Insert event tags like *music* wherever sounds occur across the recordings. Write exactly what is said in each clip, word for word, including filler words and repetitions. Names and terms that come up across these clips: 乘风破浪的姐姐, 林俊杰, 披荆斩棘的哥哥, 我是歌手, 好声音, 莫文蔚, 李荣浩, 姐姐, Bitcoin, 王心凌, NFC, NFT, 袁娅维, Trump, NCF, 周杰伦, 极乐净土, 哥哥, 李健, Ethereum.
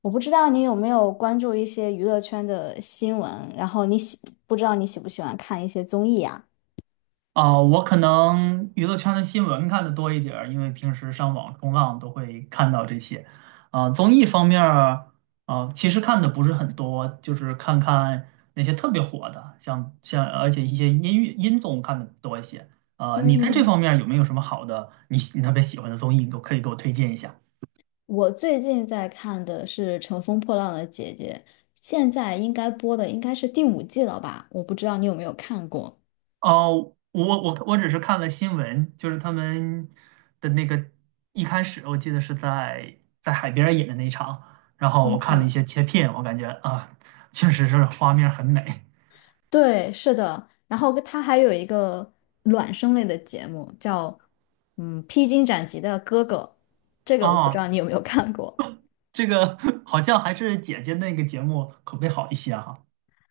我不知道你有没有关注一些娱乐圈的新闻，然后你喜，不知道你喜不喜欢看一些综艺啊？啊，我可能娱乐圈的新闻看的多一点儿，因为平时上网冲浪都会看到这些。啊，综艺方面儿，啊，其实看的不是很多，就是看看那些特别火的，像像而且一些音乐音综看的多一些。啊，你在这嗯，方面有没有什么好的，你喜你特别喜欢的综艺，你都可以给我推荐一下。我最近在看的是《乘风破浪的姐姐》，现在应该播的应该是第五季了吧？我不知道你有没有看过。哦，我我我只是看了新闻，就是他们的那个一开始，我记得是在在海边儿演的那一场，然后嗯，我看了一对，些切片，我感觉啊，确实是画面很美。对，是的。然后它还有一个卵生类的节目，叫嗯《披荆斩棘的哥哥》，这个我不知道啊，你有没有看过。这个 *laughs* 好像还是姐姐那个节目口碑好一些哈。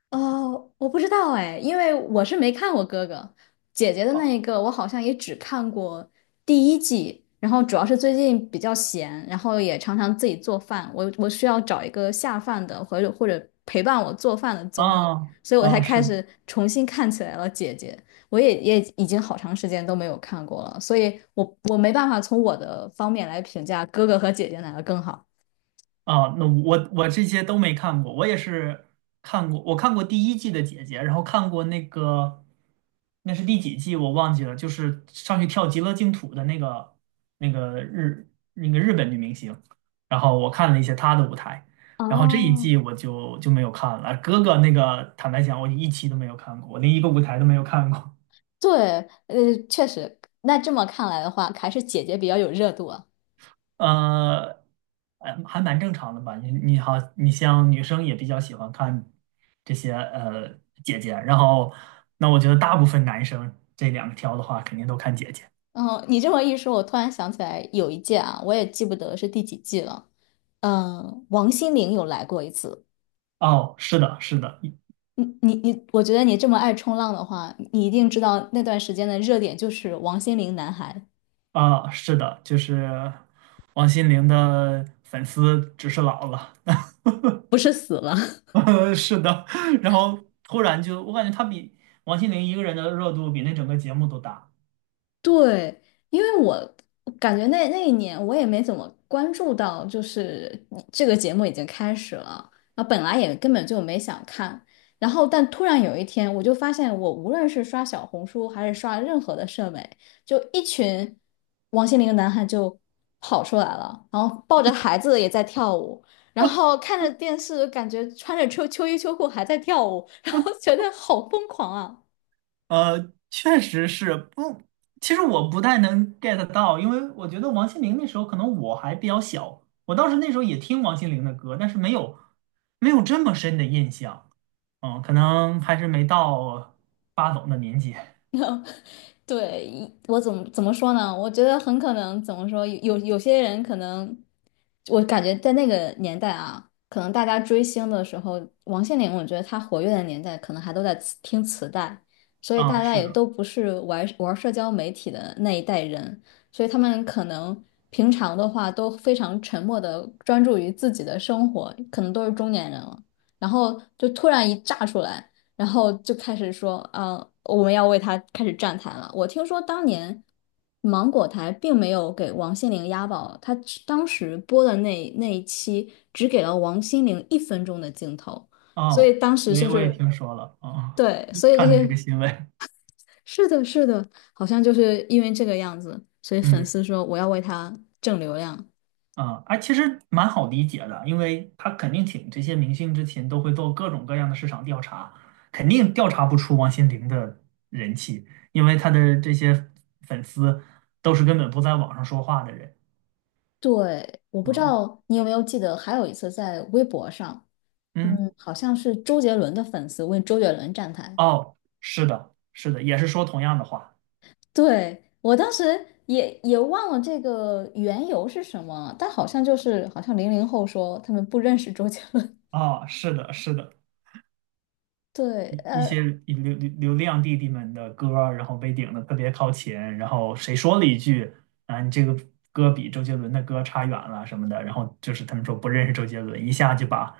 哦，我不知道哎，因为我是没看过哥哥姐姐的那啊一个，我好像也只看过第一季，然后主要是最近比较闲，然后也常常自己做饭，我我需要找一个下饭的或者或者陪伴我做饭的综艺，啊，所以我才啊开是始重新看起来了姐姐，我也也已经好长时间都没有看过了，所以我我没办法从我的方面来评价哥哥和姐姐哪个更好。啊，那我我这些都没看过，我也是看过，我看过第一季的姐姐，然后看过那个，那是第几季我忘记了，就是上去跳极乐净土的那个那个日那个日本女明星，然后我看了一些她的舞台，然后这一哦，季我就就没有看了，哥哥那个坦白讲我一期都没有看过，我连一个舞台都没有看过。对，呃，确实，那这么看来的话，还是姐姐比较有热度啊。呃，还还蛮正常的吧？你你好，你像女生也比较喜欢看这些呃姐姐，然后那我觉得大部分男生这两条的话，肯定都看姐姐。嗯，你这么一说，我突然想起来有一届啊，我也记不得是第几季了。嗯，王心凌有来过一次。哦，是的，是的，你你你，我觉得你这么爱冲浪的话，你一定知道那段时间的热点就是王心凌男孩，啊，是的，就是王心凌的粉丝只是老了，不是死了。*laughs* 呃是的，然后突然就我感觉她比王心凌一个人的热度比那整个节目都大。对，因为我感觉那那一年我也没怎么关注到，就是这个节目已经开始了，然后本来也根本就没想看，然后但突然有一天，我就发现我无论是刷小红书还是刷任何的社媒，就一群王心凌的男孩就跑出来了，然后抱着孩子也在跳舞，然后看着电视，感觉穿着秋秋衣秋裤还在跳舞，*laughs* 然后觉得好疯狂啊！呃，确实是不，其实我不太能 get 到，因为我觉得王心凌那时候可能我还比较小，我当时那时候也听王心凌的歌，但是没有没有这么深的印象，嗯，可能还是没到八懂的年纪 *laughs* 对，一我怎么怎么说呢？我觉得很可能怎么说，有有些人可能，我感觉在那个年代啊，可能大家追星的时候，王心凌，我觉得她活跃的年代，可能还都在磁听磁带，所以啊，大家是也的，都不是玩玩社交媒体的那一代人，所以他们可能平常的话都非常沉默的专注于自己的生活，可能都是中年人了，然后就突然一炸出来。然后就开始说啊，我们要为他开始站台了。我听说当年芒果台并没有给王心凌压宝，他只当时播的那那一期只给了王心凌一分钟的镜头，所以哦，当时我也就我也是听说了啊，对，所 *laughs* 以这看了这个些新闻，是的，是的，好像就是因为这个样子，所以粉嗯。丝说我要为他挣流量。啊，哎，其实蛮好理解的，因为他肯定请这些明星之前都会做各种各样的市场调查，肯定调查不出王心凌的人气，因为他的这些粉丝都是根本不在网上说话的人。对，我不知嗯道你有没有记得，还有一次在微博上，嗯，嗯，好像是周杰伦的粉丝为周杰伦站台。哦，是的，是的，也是说同样的话。对，我当时也也忘了这个缘由是什么，但好像就是好像零零后说他们不认识周杰伦。哦，是的，是的。*laughs* 对，一一呃，些流流流量弟弟们的歌儿然后被顶的特别靠前，然后谁说了一句啊，你这个歌比周杰伦的歌差远了什么的，然后就是他们说不认识周杰伦，一下就把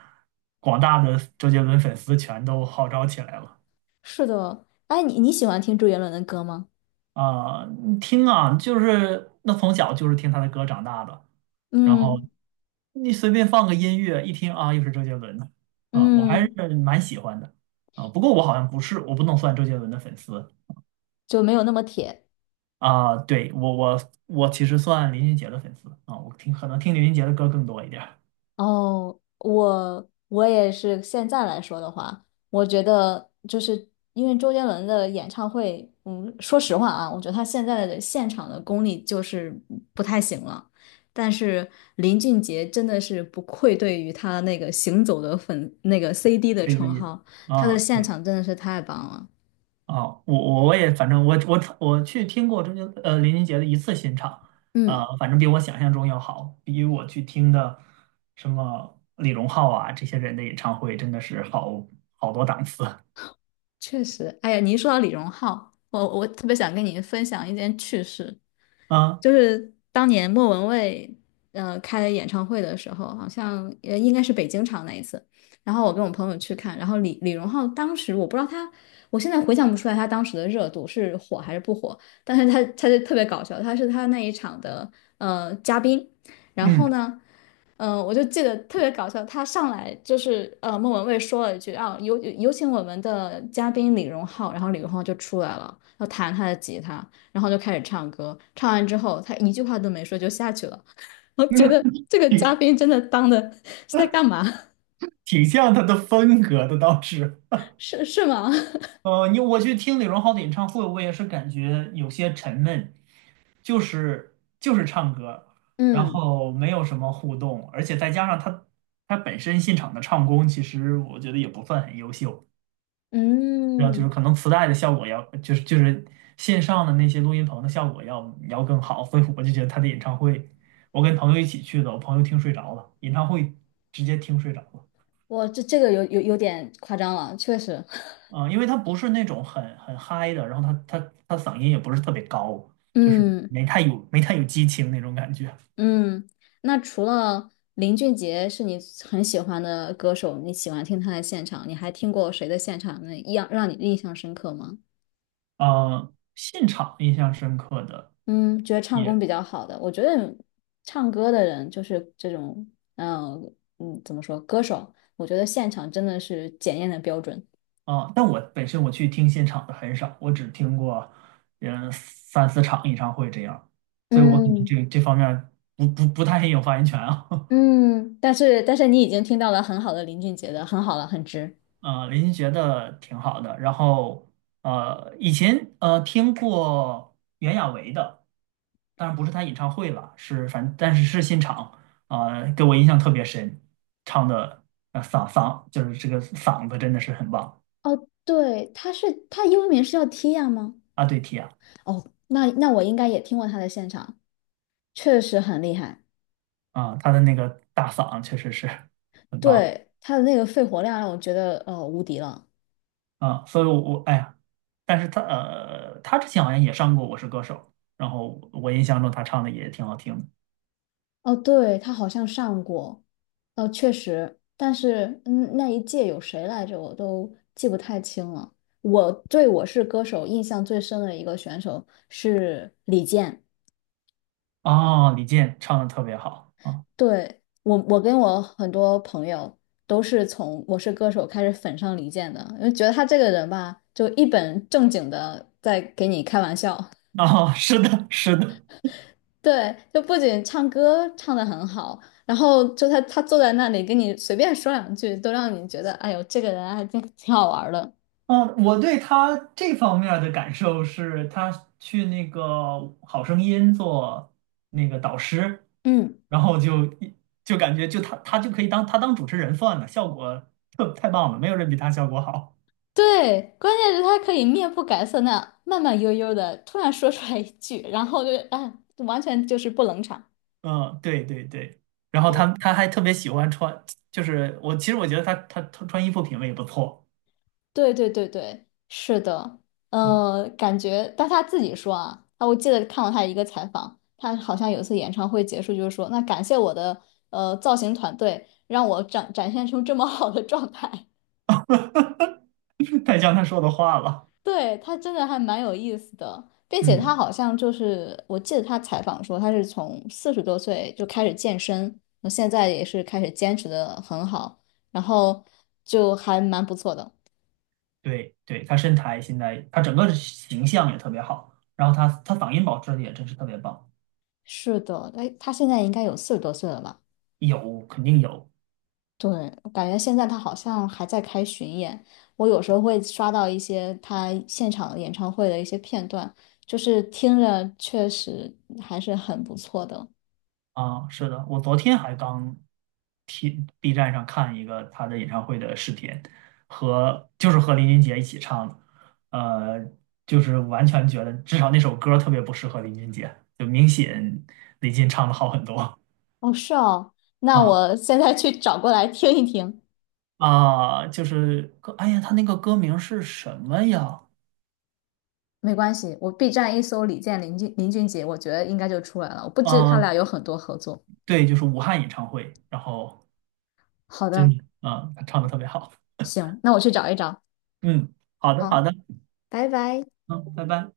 广大的周杰伦粉丝全都号召起来了。是的。哎，你你喜欢听周杰伦的歌吗？啊！你听啊，就是那从小就是听他的歌长大的，然后嗯你随便放个音乐一听啊，又是周杰伦的啊，我还是嗯，蛮喜欢的。啊，不过我好像不是，我不能算周杰伦的粉丝，就没有那么铁。啊，对，我我我其实算林俊杰的粉丝啊，我听可能听林俊杰的歌更多一点儿，哦，我我也是。现在来说的话，我觉得就是因为周杰伦的演唱会，嗯，说实话啊，我觉得他现在的现场的功力就是不太行了。但是林俊杰真的是不愧对于他那个行走的粉那个 C D 的对嗯称于号，他的啊现对场真的是太棒了。啊，我我我也反正我我我去听过周杰呃林俊杰的一次新场，啊，嗯，反正比我想象中要好，比我去听的什么李荣浩啊这些人的演唱会真的是好好多档次确实。哎呀，你一说到李荣浩，我我特别想跟你分享一件趣事。啊，就是当年莫文蔚呃开演唱会的时候，好像呃应该是北京场那一次，然后我跟我朋友去看，然后李李荣浩当时我不知道他，我现在回想不出来他当时的热度是火还是不火，但是他他就特别搞笑，他是他那一场的呃嘉宾，然嗯，后呢。嗯，我就记得特别搞笑，他上来就是呃，莫文蔚说了一句啊，有有请我们的嘉宾李荣浩，然后李荣浩就出来了，要弹他的吉他，然后就开始唱歌，唱完之后他一句话都没说就下去了，*laughs* 我觉得这个嘉挺宾真的当的是在干嘛？挺像他的风格的倒是。*laughs* 是是吗？*laughs* 呃，你我去听李荣浩的演唱会，我也是感觉有些沉闷，就是就是唱歌，然嗯后没有什么互动，而且再加上他他本身现场的唱功，其实我觉得也不算很优秀，然后就嗯，是可能磁带的效果要，就是就是线上的那些录音棚的效果要要更好，所以我就觉得他的演唱会，我跟朋友一起去的，我朋友听睡着了，演唱会直接听睡着了。我这这个有有有点夸张了，确实，嗯，因为他不是那种很很嗨的，然后他他他嗓音也不是特别高，*laughs* 就是嗯。没太有没太有激情那种感觉。嗯，那除了林俊杰是你很喜欢的歌手，你喜欢听他的现场，你还听过谁的现场那一样让你印象深刻吗？嗯，现场印象深刻的嗯，觉得唱功也比较好的，我觉得唱歌的人就是这种，嗯嗯，怎么说，歌手，我觉得现场真的是检验的标准。啊，但我本身我去听现场的很少，我只听过嗯三四场演唱会这样，所以我可能嗯这这方面不不不太很有发言权啊。*laughs* 嗯，但是但是你已经听到了很好的林俊杰的，很好了，很值。呃，林俊杰的挺好的。然后呃，以前呃听过袁娅维的，当然不是她演唱会了，是反但是是现场，啊，给我印象特别深，唱的呃嗓嗓就是这个嗓子真的是很棒哦，对，他是他英文名是叫 Tia 吗？啊，对提啊哦，那那我应该也听过他的现场。确实很厉害，啊，她的那个大嗓确实是很棒对，他的那个肺活量让我觉得呃无敌了。啊，所以我我哎呀，但是她呃她之前好像也上过《我是歌手》，然后我印象中她唱的也挺好听的。哦，对，他好像上过，哦，确实，但是嗯，那一届有谁来着，我都记不太清了。我对《我是歌手》印象最深的一个选手是李健，哦，李健唱的特别好啊。对，我，我跟我很多朋友都是从《我是歌手》开始粉上李健的，因为觉得他这个人吧，就一本正经的在给你开玩笑。*laughs* 哦，是的，是的，对，就不仅唱歌唱的很好，然后就他他坐在那里跟你随便说两句，都让你觉得哎呦，这个人还真挺好玩儿的。嗯，我对他这方面儿的感受是，他去那个好声音做那个导师，嗯，然后就一就感觉就他他就可以当他当主持人算了，效果特太棒了，没有人比他效果好。对，关键是他可以面不改色那慢慢悠悠的突然说出来一句，然后就哎，完全就是不冷场。嗯，对对对，然后他他还特别喜欢穿，就是我其实我觉得他他他穿衣服品味也不错，对对对对，是的，嗯，呃，感觉，但他自己说啊，啊，我记得看过他一个采访，他好像有一次演唱会结束就是说，那感谢我的呃造型团队，让我展展现出这么好的状态。*laughs* 太像他说的话了，*laughs* 对，他真的还蛮有意思的，并且他嗯。好像就是，我记得他采访说他是从四十多岁就开始健身，那现在也是开始坚持的很好，然后就还蛮不错的。对对，他身材现在他整个形象也特别好，然后他他嗓音保持的也真是特别棒，是的，哎，他现在应该有四十多岁了吧？有肯定有对，我感觉现在他好像还在开巡演，我有时候会刷到一些他现场演唱会的一些片段，就是听着确实还是很不错的。啊，是的，我昨天还刚听 B 站上看一个他的演唱会的视频，和就是和林俊杰一起唱的，呃，就是完全觉得至少那首歌特别不适合林俊杰，就明显李俊唱的好很多哦，是哦，那啊我现在去找过来听一听。啊，就是歌，哎呀，他那个歌名是什么呀？没关系，我 B 站一搜李健、林俊、林俊杰，我觉得应该就出来了。我不知他啊，俩有很多合作。对，就是武汉演唱会，然后好的，真，啊、唱的特别好。行，那我去找一找。嗯，好的，好好，的，拜拜。嗯，拜拜。